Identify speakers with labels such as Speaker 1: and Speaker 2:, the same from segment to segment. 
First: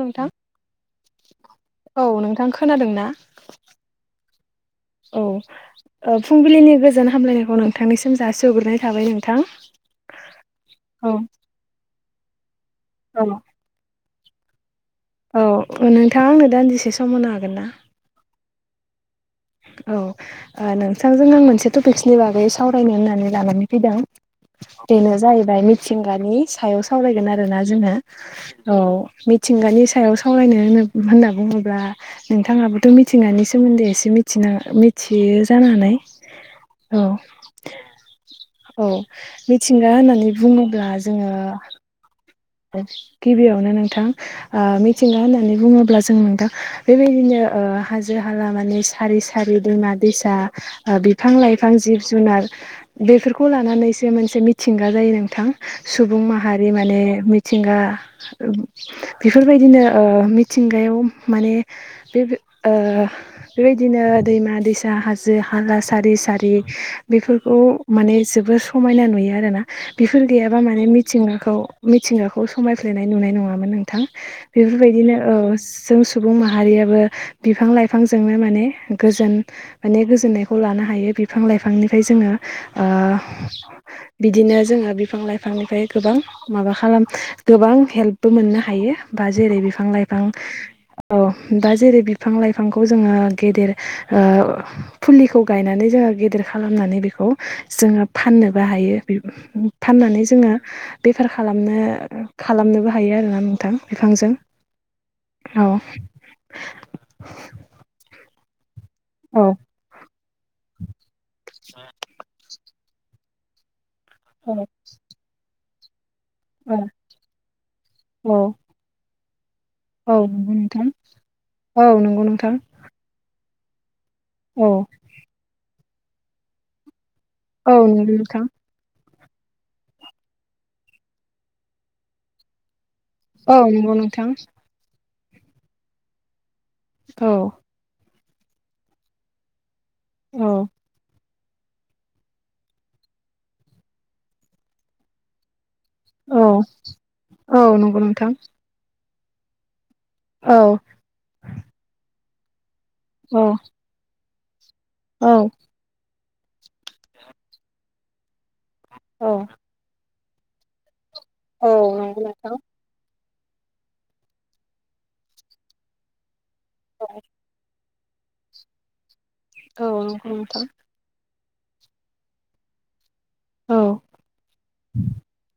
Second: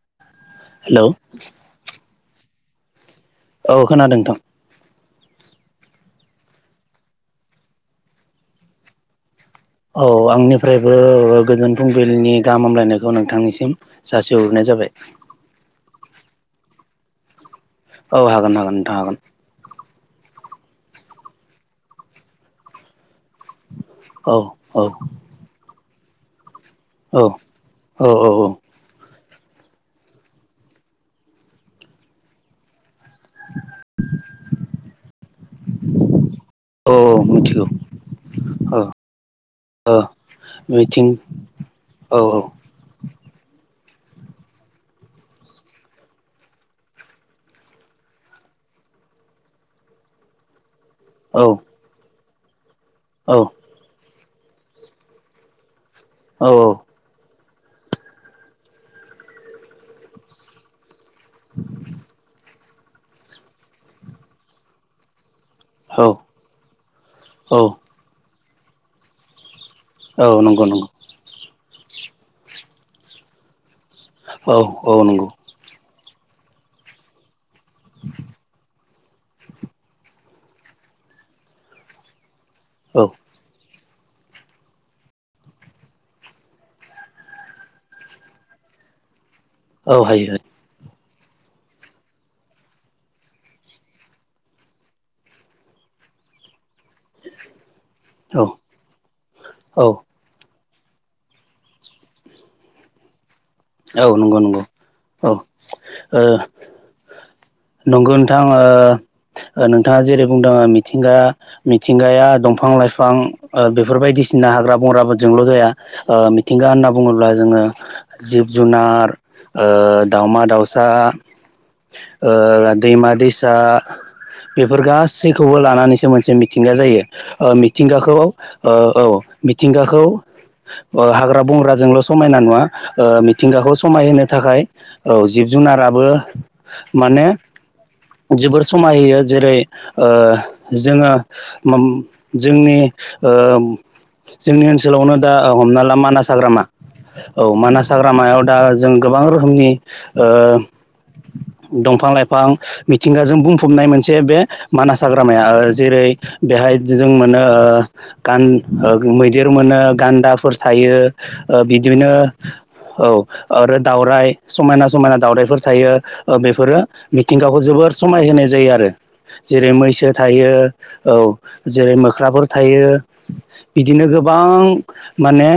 Speaker 1: नोंथां
Speaker 2: हेलौ
Speaker 1: औ नोंथां खोनादोंना?
Speaker 2: औ खोनादों नोंथां।
Speaker 1: औ फुंबिलिनि गोजोन हामलायनायखौ नोंथांनिसिम जासिग्रोनाय थाबाय नोंथां।
Speaker 2: औ आंनिफ्रायबो
Speaker 1: औ
Speaker 2: गोजोन फुंबिलिनि गाहामलायनायखौ
Speaker 1: औ
Speaker 2: नोंथांनिसिम। जासे हरनाय जाबाय।
Speaker 1: औ नोंथाङा आंनो दान्दिसे सम होनो हागोन ना?
Speaker 2: औ हागोन हागोन नोंथां हागोन।
Speaker 1: औ नोंथांजों आं मोनसे टपिक्सनि बागै सावरायनो होननानै लानानै फैदों बेनो जाहैबाय मिथिंगानि सायाव
Speaker 2: औ
Speaker 1: सावरायगोन आरोना जोहा
Speaker 2: औ
Speaker 1: औ मि मिथिंगानि सायाव सावरायनो होनो होनना बुङोब्ला नोंथाङाबोथ' मिथिंगानि सोमोन्दै एसे मि मिथिना मिथियो जानो हानाय औ औ मिथिंगा
Speaker 2: ओ
Speaker 1: होननानै बुङोब्ला
Speaker 2: मिथिं
Speaker 1: जोङो
Speaker 2: औ
Speaker 1: गिबियावनो नोंथां ओ मिथिंगा होननानै बुङोब्ला जों नोंथां बेबायदिनो ओ ओ हाजो हाला माने सारि सारि दैमा दैसा बिफां
Speaker 2: औ
Speaker 1: ओ लाइफां जिब जुनार
Speaker 2: औ
Speaker 1: बेफोरखौ लानानैसो मोनसे मिथिंगा जायो नोंथां सुबुं माहारि माने मि मिथिंगा ओब बेफोरबायदिनो ओ मिथिंगायाव माने बेफो ओ बेबायदिनो दैमा दैसा हाजो जो हाला
Speaker 2: औ
Speaker 1: सारि सारि
Speaker 2: औ
Speaker 1: बेफोरखौ माने जोबोर समायना नुयो आरोना। बेफोर
Speaker 2: औ
Speaker 1: गैयाबा
Speaker 2: नंगौ
Speaker 1: माने
Speaker 2: नंगौ
Speaker 1: मिथिंगाखौ मिथिंगाखौ समायफ्लेनाय नुनाय नङामोन नों थां
Speaker 2: औ औ
Speaker 1: बेफोरबायदिनो
Speaker 2: नंगौ
Speaker 1: औ जों सुबुं माहारियाबो बिफां लाइफांजोंनो माने गोजोन माने गोजोननायखौ लानो हायो बिफां लाइफांनिफ्राय जोङो ओ
Speaker 2: औ
Speaker 1: बिदिनो जोङो बिफां लाइफांनिफ्राय गोबां माबा खालाम गोबां हेल्पबो मोननो हायो बा जेरै बिफां
Speaker 2: औ
Speaker 1: लाइफां
Speaker 2: हायो
Speaker 1: औ दा जेरै बिफां लाइफांखौ जोङो गेदेर ओ फुलिखौ गायनानै जों गेदेर खालामनानै बेखौ जोङो
Speaker 2: औ
Speaker 1: फाननोबो हायो
Speaker 2: औ
Speaker 1: फाननानै जोङो बेफार खालामनो खालामनोबो हायो आरो ना नों
Speaker 2: औ नंगौ नंगौ औ ओ नंगौ नोंथां। थां ओ
Speaker 1: औ
Speaker 2: ओ नोंथाङा जेरै बुंदों मिथिंगा मिथिंगाया दंफा बिफां लाइफां बेफोर बायदिसिना हाग्रा बंग्राफोरजोंल' जाया ओ मिथिंगा होनना बुङोब्ला जोङो जिब
Speaker 1: औ
Speaker 2: जुनार ओ
Speaker 1: औ
Speaker 2: दाउमा
Speaker 1: नंगौ
Speaker 2: दाउसा
Speaker 1: नोंथां औ नंगौ नोंथां
Speaker 2: ओ दैमा दैसा
Speaker 1: औ
Speaker 2: बेफोर गासैखौबो लानानैसो मोनसे मिथिंगा जायो। ओ
Speaker 1: औ नंगौ
Speaker 2: मिथिंगाखौ
Speaker 1: नोंथां
Speaker 2: ओ औ मिथिंगाखौ ओ हाग्रा बंग्राजोंल' समायना नुवा ओ
Speaker 1: औ
Speaker 2: मिथिंगाखौ
Speaker 1: नंगौ
Speaker 2: समायहोनो
Speaker 1: नोंथां
Speaker 2: थाखाय औ जिब जुनाराबो माने
Speaker 1: औ
Speaker 2: जोबोर समाय होयो जेरै ओ
Speaker 1: औ
Speaker 2: जोङो माम जोंनि ओ जोंनि ओनसोलावनो दा ओ हमना ला मानास
Speaker 1: औ
Speaker 2: हाग्रामा औ मानास
Speaker 1: नंगौ नोंथां
Speaker 2: हाग्रामायाव दा जों गोबां रोखोमनि ओ
Speaker 1: औ
Speaker 2: दंफां लाइफां मिथिंगाजों
Speaker 1: औ
Speaker 2: बुंफबनाय मोनसे बे मानास हाग्रामाया
Speaker 1: औ
Speaker 2: ओ जेरै बेहाय जो-जों मोनो ओ गान ओ
Speaker 1: औ
Speaker 2: मैदेर मोनो गान्दाफोर थायो ओ
Speaker 1: औ
Speaker 2: बिदिनो
Speaker 1: नंगौ नोंथां
Speaker 2: औ आरो दावउराय समायना समायना दावउरायाइफोर थायो ओ बेफोरो मिथिंगाखौ जोबोर समाय होनाय जायो आरो जेरै
Speaker 1: औ
Speaker 2: मैसो
Speaker 1: नंगौ
Speaker 2: थायो
Speaker 1: नोंथां
Speaker 2: औ जेरै मोख्राफोर थायो
Speaker 1: औ
Speaker 2: बिदिनो गोबां माने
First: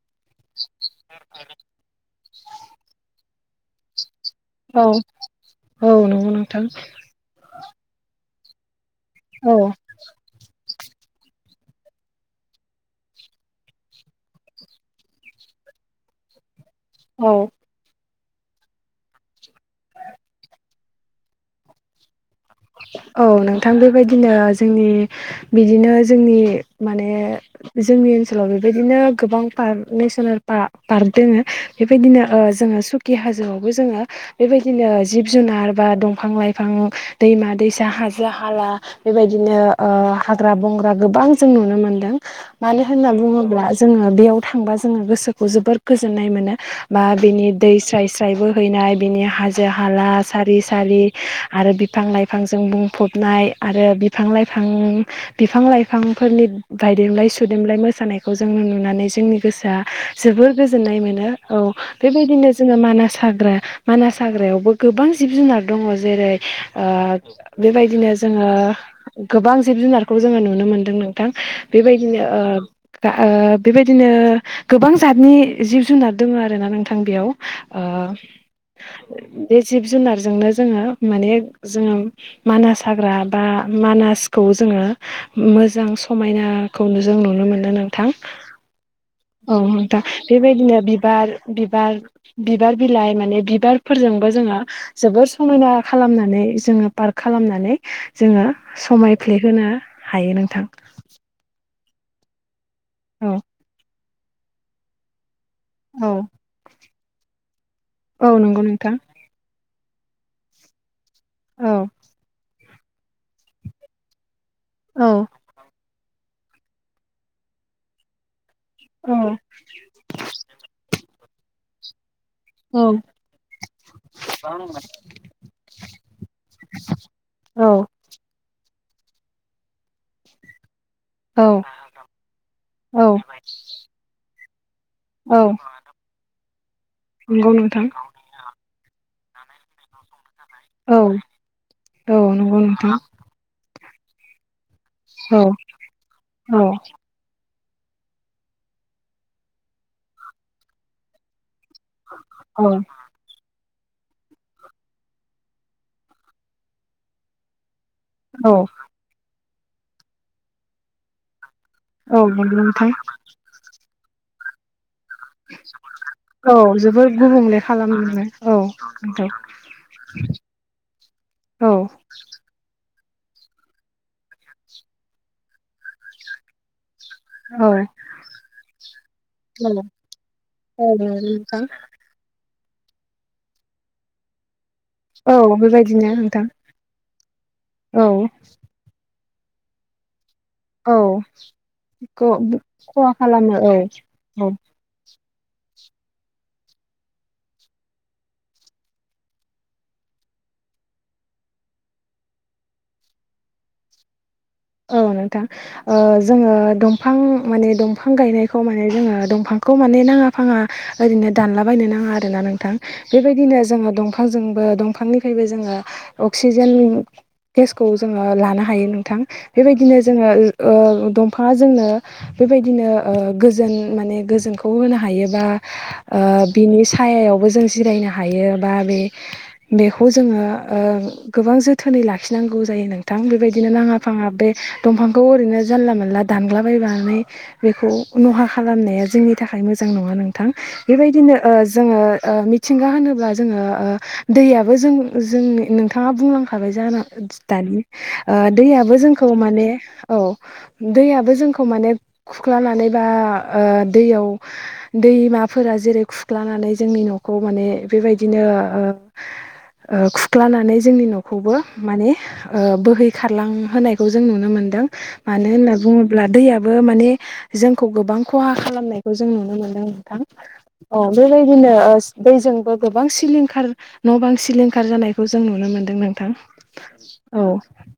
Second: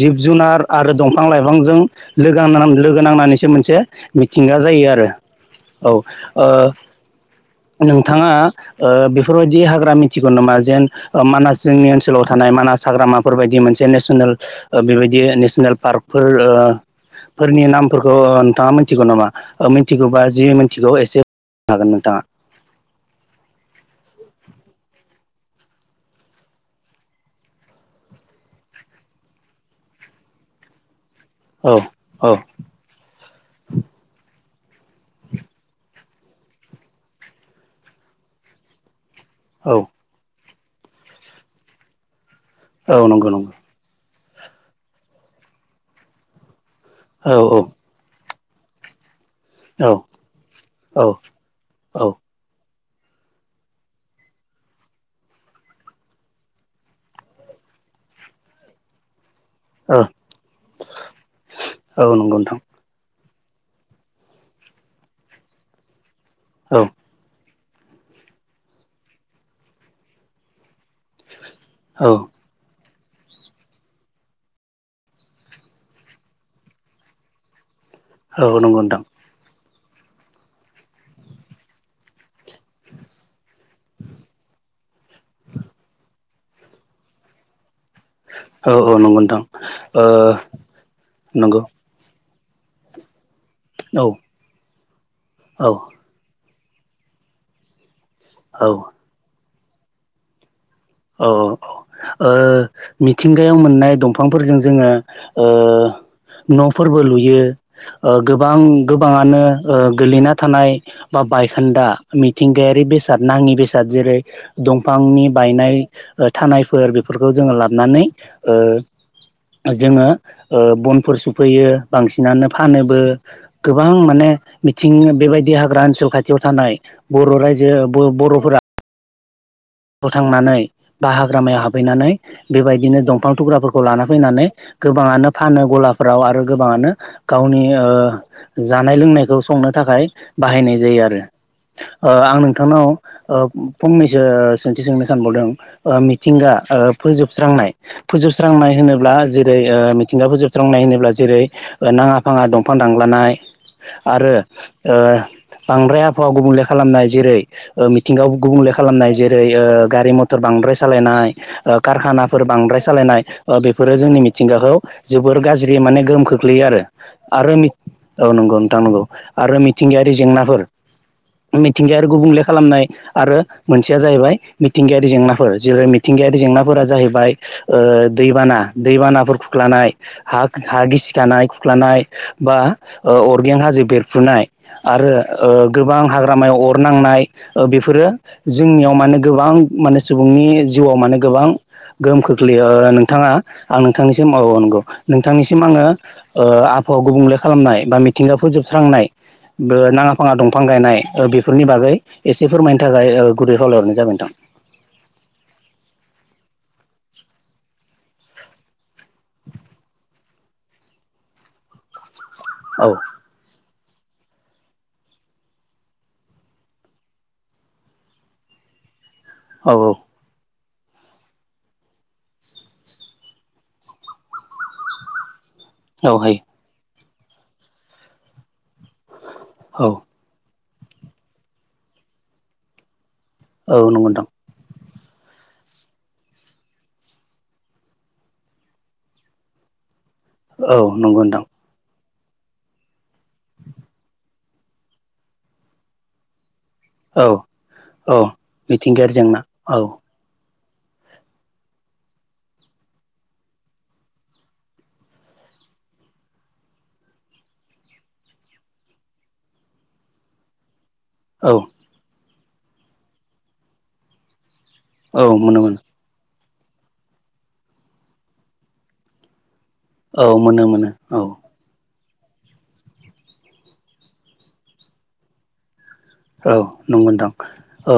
Speaker 2: जिब जुन आरो दंफां लाइफांजों लोगो नांना-नांना लोगो नांनानैसो मोनसे मिथिंगा जायो
Speaker 1: औ
Speaker 2: आरो औ
Speaker 1: नंगौ नोंथां
Speaker 2: ओ नोंथाङा ओ
Speaker 1: औ
Speaker 2: बेफोरबायदि हाग्रा मिथिगौ नामा जेन मानास जोंनि ओनसोलाव थानाय मानास हाग्रामाफोर बायदि मोनसे नेसनेल ओ बेबायदि नेस पार्कफोर ओ
Speaker 1: औ
Speaker 2: फोरनि नामफोरखौ ओ नोंथाङा मिथिगौ नामा? ओ मिथिगौबा जि मिथिगौ एसे नो हागोन नोंथाङा।
Speaker 1: औ नोंथां बेबायदिनो जोंनि बिदिनो जोंनि माने जोंनि ओनसोलाव बेबायदिनो गोबां पार्क नेसनेल पा-पार्क दोङो
Speaker 2: औ
Speaker 1: बेबायदिनो
Speaker 2: औ
Speaker 1: ओ जोङो सुकि हाजोआवबो जोङो बेबायदिनो जिब जुनार बा दंफां लाइफां दैमा दैसा हाजो हाला बेबायदिनो
Speaker 2: औ
Speaker 1: ओ हाग्रा बंग्रा गोबां जों नुनो मोनदों। मानो
Speaker 2: औ
Speaker 1: होनना
Speaker 2: नंगौ नंगौ
Speaker 1: बुङोब्ला जोङो बेयाव थांबा जोङो गोसोखौ जोबोर गोजोननाय मोनो बा
Speaker 2: औ
Speaker 1: बिनि दै स्राय स्रायबो हैनाय बिनि हाजो
Speaker 2: औ
Speaker 1: हाला सारि
Speaker 2: औ
Speaker 1: सारि आरो बिफां
Speaker 2: औ ओ
Speaker 1: लाइफांजों बुं फ'बनाय आरो बिफां लाइफां बिफां लाइफांफोरनि बायदेमलाय सुदेलाय मोसा सानायखौ जोङो नुनानै जोंनि गोसोआ जोबोर गोजोननाय मोनो औ
Speaker 2: नंगौ
Speaker 1: बेबायदिनो
Speaker 2: नोंथां
Speaker 1: जोङो मानास हा ग्रा मानास हाग्रायावबो गोबां जिब जुनार दङ' जेरै
Speaker 2: औ
Speaker 1: ओ बेबायदिनो जोङो गोबां जिब जुनारखौ जोङो नुनो मोनदों नोंथां
Speaker 2: औ
Speaker 1: बेबायदिनो ओ दा ओ बेबायदिनो गोबां जादनि जिब जुनाद दं आरोना नोंथां बेयाव ओ
Speaker 2: औ नंगौन्दां
Speaker 1: बे जिब जुनारजोंनो जोङो माने जोङो मानास हाग्रा बा मानासखौ जोङो मोजां समायना खौनो जों नुनो मोनदों नों थां
Speaker 2: औ औ नंगौ नोंथां
Speaker 1: औ नोंथा
Speaker 2: ओ
Speaker 1: बेबायदिनो बिबार
Speaker 2: नंगौ
Speaker 1: बिबार बिबार बिलाइ माने
Speaker 2: औ
Speaker 1: बिबारफोरजोंबो जोङो जोबोर
Speaker 2: औ
Speaker 1: समायना खालामनानै जोङो पार्क खालामनानै जोङो समायफ्लेहोनो हायो नोंथां
Speaker 2: औ औ ओ
Speaker 1: औ
Speaker 2: मिथिंगायाव मोननाय दंफांफोरजों जोङो ओ
Speaker 1: औ
Speaker 2: न'फोरबो लुयो ओ
Speaker 1: औ
Speaker 2: गोबां
Speaker 1: नंगौ नोंथां
Speaker 2: गोबाङानो ओ गोलैना थानाय बा
Speaker 1: औ
Speaker 2: बायखोन्दा मिथिंगायारि बेसाद नाङि बेसाद जेरै
Speaker 1: औ
Speaker 2: दंफांनि बायनाय ओथानायफोर बेफोरखौ जोङो लाबनानै ओ
Speaker 1: औ
Speaker 2: जोङो ओ बनफोर सफैयो बांसिन नानै
Speaker 1: औ
Speaker 2: फानोबो गोबां माने मिथिं बेबायदि हाग्रा ओनसोल खाथियाव थानाय बर' रायजो
Speaker 1: औ
Speaker 2: बो बर'फोरा बोथांनानै बा हाग्रामाया
Speaker 1: औ
Speaker 2: हाबफैनानै बेबायदिनो
Speaker 1: औ
Speaker 2: दंफां थुग्राफोरखौ लाना फैनानै गोबाङानो
Speaker 1: औ
Speaker 2: फानो गलाफ्राव आरो गोबाङानो
Speaker 1: नंगौ
Speaker 2: गावनि
Speaker 1: नोंथां
Speaker 2: ओ जानाय लोंनाय खौ संनो थाखाय बाहायनाय
Speaker 1: औ
Speaker 2: जायो आरो ओ
Speaker 1: औ
Speaker 2: आं
Speaker 1: नंगौ
Speaker 2: नोंथांनाव
Speaker 1: नोंथां
Speaker 2: ओ फंनैसो सोंथि सोंनो
Speaker 1: औ
Speaker 2: सानबावदों मिथिंगा
Speaker 1: औ
Speaker 2: ओ फोजोबस्रांनाय फोजोबस्रांनाय होनोब्ला जेरै ओ मिथिंगा फोजोबस्रांनाय होनोब्ला जेरै नाङा फाङा
Speaker 1: औ
Speaker 2: दंफां दांलानाय आरो ओ बांद्राय आबहावा गुबुंले खालामनाय जेरै ओ मिथिंगायव
Speaker 1: औ
Speaker 2: गुबुंले खालामनाय जेरै ओ गारि म'थ'र बांद्राय सालायनाय ओ
Speaker 1: औ
Speaker 2: कारखानाफोर
Speaker 1: नंगौ
Speaker 2: बांद्राय
Speaker 1: नोंथां
Speaker 2: सालायनाय ओ बेफोरो जोंनि मिथिंगाखौ जोबोर गाज्रि माने गोहोम
Speaker 1: औ
Speaker 2: खोख्लैयो आरो
Speaker 1: जोबोर
Speaker 2: आरो
Speaker 1: गुबुंले
Speaker 2: मि
Speaker 1: खालामनो
Speaker 2: औ नोंगौ नोंथां नोंगौ आरो मिथिंगाया जेंनाफोर
Speaker 1: औ
Speaker 2: मिथिंगायारि गुबुंले खालामनाय आरो मोनसेया जाहैबाय मिथिंगायारि जेंनाफोर जेरै मिथिंगायारि जेंनाफोरा जाहैबा य
Speaker 1: औ
Speaker 2: ओ दैबाना दैबानाफोर
Speaker 1: औ
Speaker 2: खुख्लानाय हाक हा
Speaker 1: नंगौ
Speaker 2: गिसिखानाय
Speaker 1: नोंथां
Speaker 2: खुख्लानाय बा ओ अरगें हाजो बेरफ्रुनाय आरो
Speaker 1: औ
Speaker 2: ओ गोबां
Speaker 1: बेबायदिनो नोंथां
Speaker 2: हाग्रामायाव अर नांनाय ओ
Speaker 1: औ
Speaker 2: बेफोरो अमाने गोबां माने सुब बुंनि जिउआव
Speaker 1: औ
Speaker 2: मानो गोबां गोहोम खोख्लैयो ओ
Speaker 1: खहा
Speaker 2: नोंथाङा
Speaker 1: खालामो औ
Speaker 2: आं नोंथांनिसिम
Speaker 1: औ
Speaker 2: मावो नोंगौ नोंथांनिसिम आङो ओ आबहावा गुबुंले खालामनाय बा मिथिंगा फोजोबस्रांनाय बो नाङा फाङा दंफां गायनाय ओ बेफोरनि बागै एसे फोरमायनो थाखाय ओ गुरै खावलायहरनाय जाबाय नोंथां
Speaker 1: औ नोंथां ओ जोङो दंफां माने दंफां गायनायखौ माने जोङो दंफांखौ माने ना ङा फाङा ओैरैनो दानला बयनो नाङा आरोना नोंथां
Speaker 2: औ
Speaker 1: बेबायदिनोजों दंफांजोंबो दंफांनिफ्रायबो जोङो अक्सिजेन गेसखौ जोङो लानो हायो नोंथां
Speaker 2: औ
Speaker 1: बेबायदिनो जोङो ओ दंफाङा जोंनो ओ
Speaker 2: औ हायो
Speaker 1: बिनि सायायावबो जों जिरायनो हायो बा बे
Speaker 2: औ
Speaker 1: बेखौ जोङो ओ गोबां जोथोनै लाखिनांगौ जायो नों थां बेबायदिनो
Speaker 2: औ
Speaker 1: नाङा
Speaker 2: नंगौ नोंथां
Speaker 1: फाङा बे दंफांखौ ओरैनो जानला मानला दानलाबायनानै बेखौ नहा खालामनाया जोंनि थाख थाखाय मोजां नङा नोंथां
Speaker 2: औ नंगौ
Speaker 1: बेबायदिनो
Speaker 2: नोंथां
Speaker 1: ओ जोङो ओ मिथिंगा होनोब्ला जोङो ओ दैयाबो जों जोंनि नोंथाङा बुंलां खाबाय जाना
Speaker 2: औ
Speaker 1: दानि
Speaker 2: औ
Speaker 1: ओ दैयाबो
Speaker 2: मिथिंगायारि
Speaker 1: जोंखौ
Speaker 2: जेंना
Speaker 1: माने औ। दैयाबो जोंखौ माने खुख्लानानै बा ओ दैयाव दैमाफोरा जेरै खुख्लानानै जोंनि न'खौ माने बेबायदिनो ओ। ओ खुख्लानानै जोंनि न'खौ
Speaker 2: औ
Speaker 1: बो माने ओ बोहै खारलां होनोनायखौ जों नुनो मोन दों
Speaker 2: औ
Speaker 1: मानो
Speaker 2: मोनो
Speaker 1: होनना
Speaker 2: मोनो
Speaker 1: बुङोब्ला दैया बो माने जोंखौ गोबां खहा खालामनायखौ जों नुनो मोनो। नो नोंथां
Speaker 2: औ मोनो मोनो
Speaker 1: अ
Speaker 2: औ
Speaker 1: बेबायदिनो ओ दैजोंबो गोबां सिलिंखार न' बां सिलिंखार जानायखौ जों नुनो मोन
Speaker 2: औ नंगौ नोंथां औ।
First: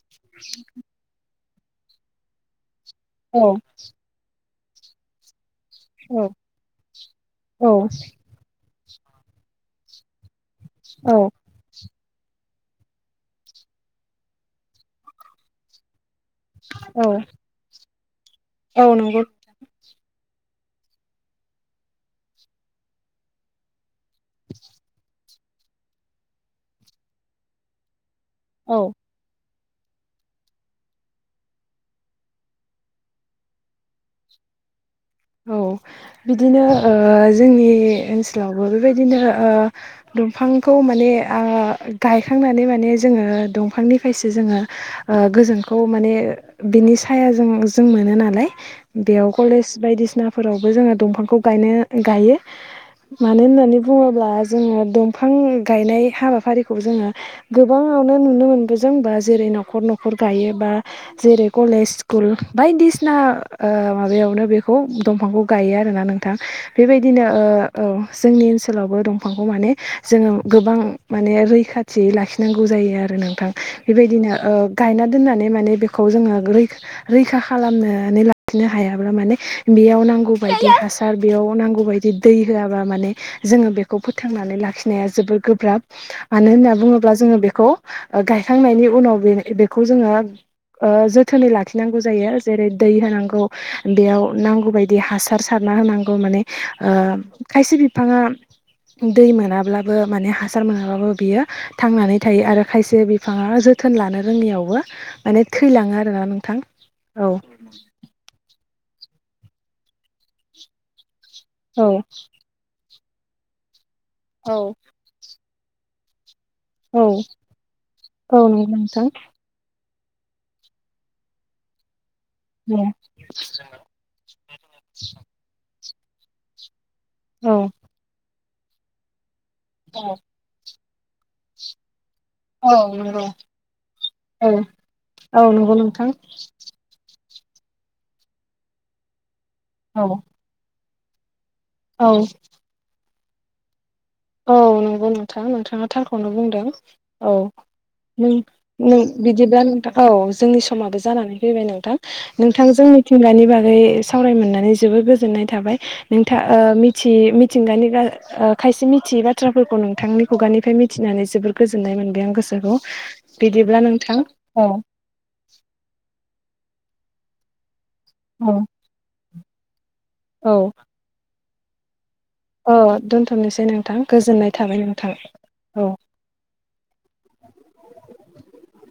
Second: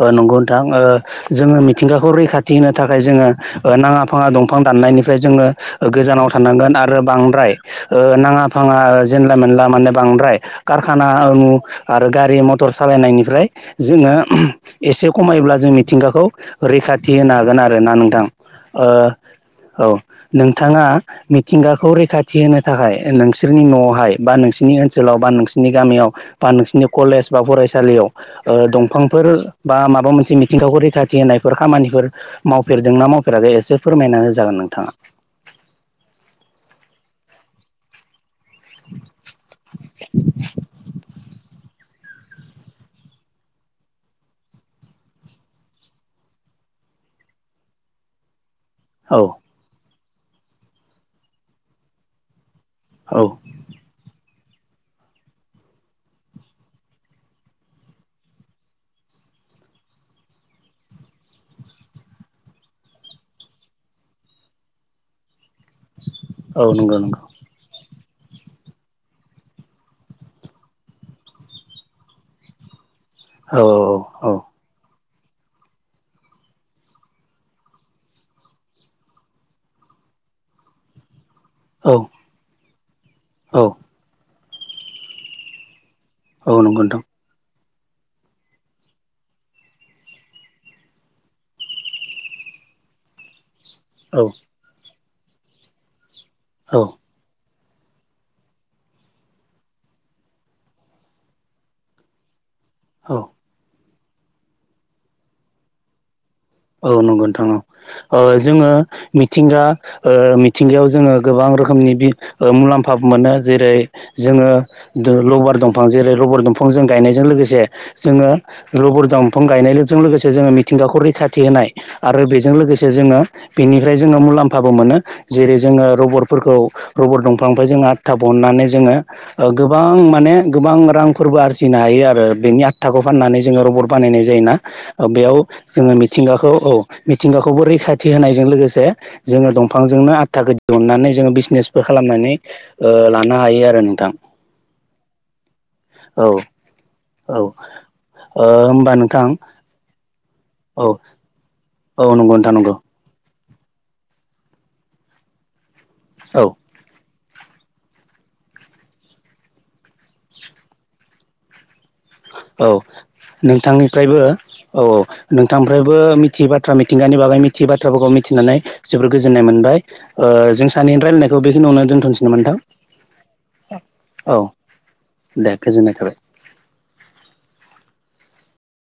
Speaker 2: ओ नंगौ नोंथां ओ जोङो मिथिंगाखौ रैखाथि होनो थाखाय जोङो
Speaker 1: औ
Speaker 2: ओ नाङा फाङा दं फां दाननायनिफ्राय जोङो ओ गोजानाव
Speaker 1: औ
Speaker 2: थानांगोन आरो बांद्राय
Speaker 1: औ
Speaker 2: ओ नाङा फाङा जेनला मेनला माने बांद्राय कारखाना आरो गारि मथ मटर सालायनायनिफ्राय जोङो एसे खमायोब्ला जों मिथिंगाखौ
Speaker 1: औ
Speaker 2: रैखाथि होनो हागोन आरोना नोंथां ओ
Speaker 1: औ नंगौ
Speaker 2: औ। नोंथाङा मिथिंगाखौ रैखाथि होनो थाखाय नोंसोरनि न'आवहाय बा नोंसिनि ओनसोलाव बा नोंसिरनि गामियाव बा नोंसिनि कलेज बा फरायसालियाव ओ
Speaker 1: औ
Speaker 2: दंफांफोर बा माबा मोनसे मिथिंगाखौ रैखाथि होनायफोर खामानिफोर मावफेरदों ना मावफेराखै एसे फोरमायना होजागोन। नोंथाङा।
Speaker 1: औ बिदिनो ओ जोंनि ओनसो लावबो बेबायदिनो ओ दंफांखौ माने आ गायखांनानै माने जोङो दंफांनिफ्रायसो जोङो ओ गोजोनखौ माने बिनि सायाजों जों मोनो नालाय।
Speaker 2: औ
Speaker 1: बेयाव कलेज बायदिसिनाफोरावबो जोङो दंफांखौ गायनो गायो।
Speaker 2: औ
Speaker 1: मानो होननानै बुङोब्ला जोङो दंफां गायनाय हाबाफारिखौ जोङो गोबाङावनो नुनो मोनबो जोंबा जेरै न'खर न'खर गायो बा जेरै कलेज स्कुल बायदिसिना ओ माबायावनो बेखौ दंफांखौ गायो आरोना नोंथां
Speaker 2: औ नंगौ नंगौ
Speaker 1: बेबायदिनो ओ औ जोंनि ओनसोलावबो दंफांखौ माने जोङो गोबां माने रैखाथियै लाखिनांगौ जायो आरो। आरो नोंथां
Speaker 2: औ औ
Speaker 1: बेबायदिनो ओ गायना दोननानै माने बेखौ जोङो रैखा रैखा खालामनानै लाखिनो हायाब्ला माने बेयाव नांगौ बायदि हासार बेयाव नांगौ
Speaker 2: औ
Speaker 1: बायदि दै होआबा माने
Speaker 2: औ
Speaker 1: जोङो बेखौ फोथांना नानै लाखिनाया जोबोर गोब्राब मानो
Speaker 2: औ
Speaker 1: होनना
Speaker 2: नंगौ नोंथां
Speaker 1: बुङोब्ला जोङो बेखौ ओ गायखांनायनि उनाव बे बेखौ जोङो ओ जोथोनै लाखिनांगौ जायो जेरै दै होनांगौ बेयाव
Speaker 2: औ
Speaker 1: नांगौ बायदि हासार सारना होनांगौ माने
Speaker 2: औ
Speaker 1: ओ खायसे बिफाङा दै मोनाब्लाबो माने हासार मोनाब्लाबो बियो थांनानै थायो आरो। खायसे
Speaker 2: औ
Speaker 1: बिफाङा जोथोन लानो रोङियावबो माने थैलाङो आरोना। नोंथां
Speaker 2: औ नंगौ नोंथां औ ओ जोङो मिथिंगा ओ मिथिंगायाव जोङो गोबां
Speaker 1: औ
Speaker 2: रोखोमनि बि मुलाम्फा मोनो जेरै जोङो
Speaker 1: औ
Speaker 2: दो लबार दंफां जेरै लबार दंफा जों गायनायजों लोगोसे जोङो
Speaker 1: औ नंगौ नोंथां
Speaker 2: रबर दंफां गायनाय जों लोगोसे जोङो मिथिंगाखौ रैखाथि होनाय आरो बेजों
Speaker 1: औ
Speaker 2: लोगोसे जोङो बेनिफ्राय जोङो मुलाम्फाबो मोनो जेरै जोङो रबरफोरखौ रबर दंफांनिफ्राय
Speaker 1: औ
Speaker 2: जोङो आदथा बहननानै जोङो ओ गोबां माने गोबां रांफोरबो आरजिनो हायो आरो ओ बेनि
Speaker 1: औ
Speaker 2: आटथाखौ
Speaker 1: नंगौ
Speaker 2: फाननानै जोङो रबर बानायनाय
Speaker 1: औ
Speaker 2: जायोना बेयाव
Speaker 1: औ नंगौ
Speaker 2: जोङो
Speaker 1: नोंथां
Speaker 2: मिथिंगाखौ औ मिथिंगाखौबो रैखाथि होनायजों लोगोसे जोङो
Speaker 1: औ
Speaker 2: दंफांजोंनो आदथाखो दहन्नानै जोङो बिजिनेसबो
Speaker 1: औ
Speaker 2: खालामनानै ओ लानो हायो आरो नोंथां
Speaker 1: औ नंगौ नोंथां नोंथाङा
Speaker 2: औ
Speaker 1: थारखौनो बुंदों औ । नों
Speaker 2: होमबा
Speaker 1: नों
Speaker 2: नोंथां
Speaker 1: बिदिबा नोंथां औ। जोंनि
Speaker 2: औ
Speaker 1: समाबो जानानै फैबाय नोंथां
Speaker 2: औ नंगौ
Speaker 1: नोंथां
Speaker 2: नंगौ
Speaker 1: जोंनिथिं मानि बागै सावराय मोननानै जोबोर गोजोननाय थाबाय नोंथा
Speaker 2: औ
Speaker 1: ओ मिथि थिंगानि [unintelligible] खायसे मिथियै बाथ्राफोरखौ नोंथांनि खुगानिफ्राय मिथिनानै जोबोर गोजोन
Speaker 2: औ नोंथांनिफ्रायबो औ औ नोंथांनिफ्रायबो मिथियै। थ्रा मिथिंगानि बागै मिथियै बाथ्राफोरखौ मिथिनानै
Speaker 1: औ
Speaker 2: जोबोर गोजोननाय मोनबाय ओ जों
Speaker 1: औ
Speaker 2: सानैनि रायलायनाय खौ बेखिनियावनो दोनथ'नोसै नामा नोंथां
Speaker 1: औ दोनथ'नोसै नोंथां
Speaker 2: औ
Speaker 1: गोजोननाय थाबाय नोंथां
Speaker 2: दे
Speaker 1: औ
Speaker 2: गोजोननाय
Speaker 1: ।
Speaker 2: थाबाय
Speaker 1: [inaudible]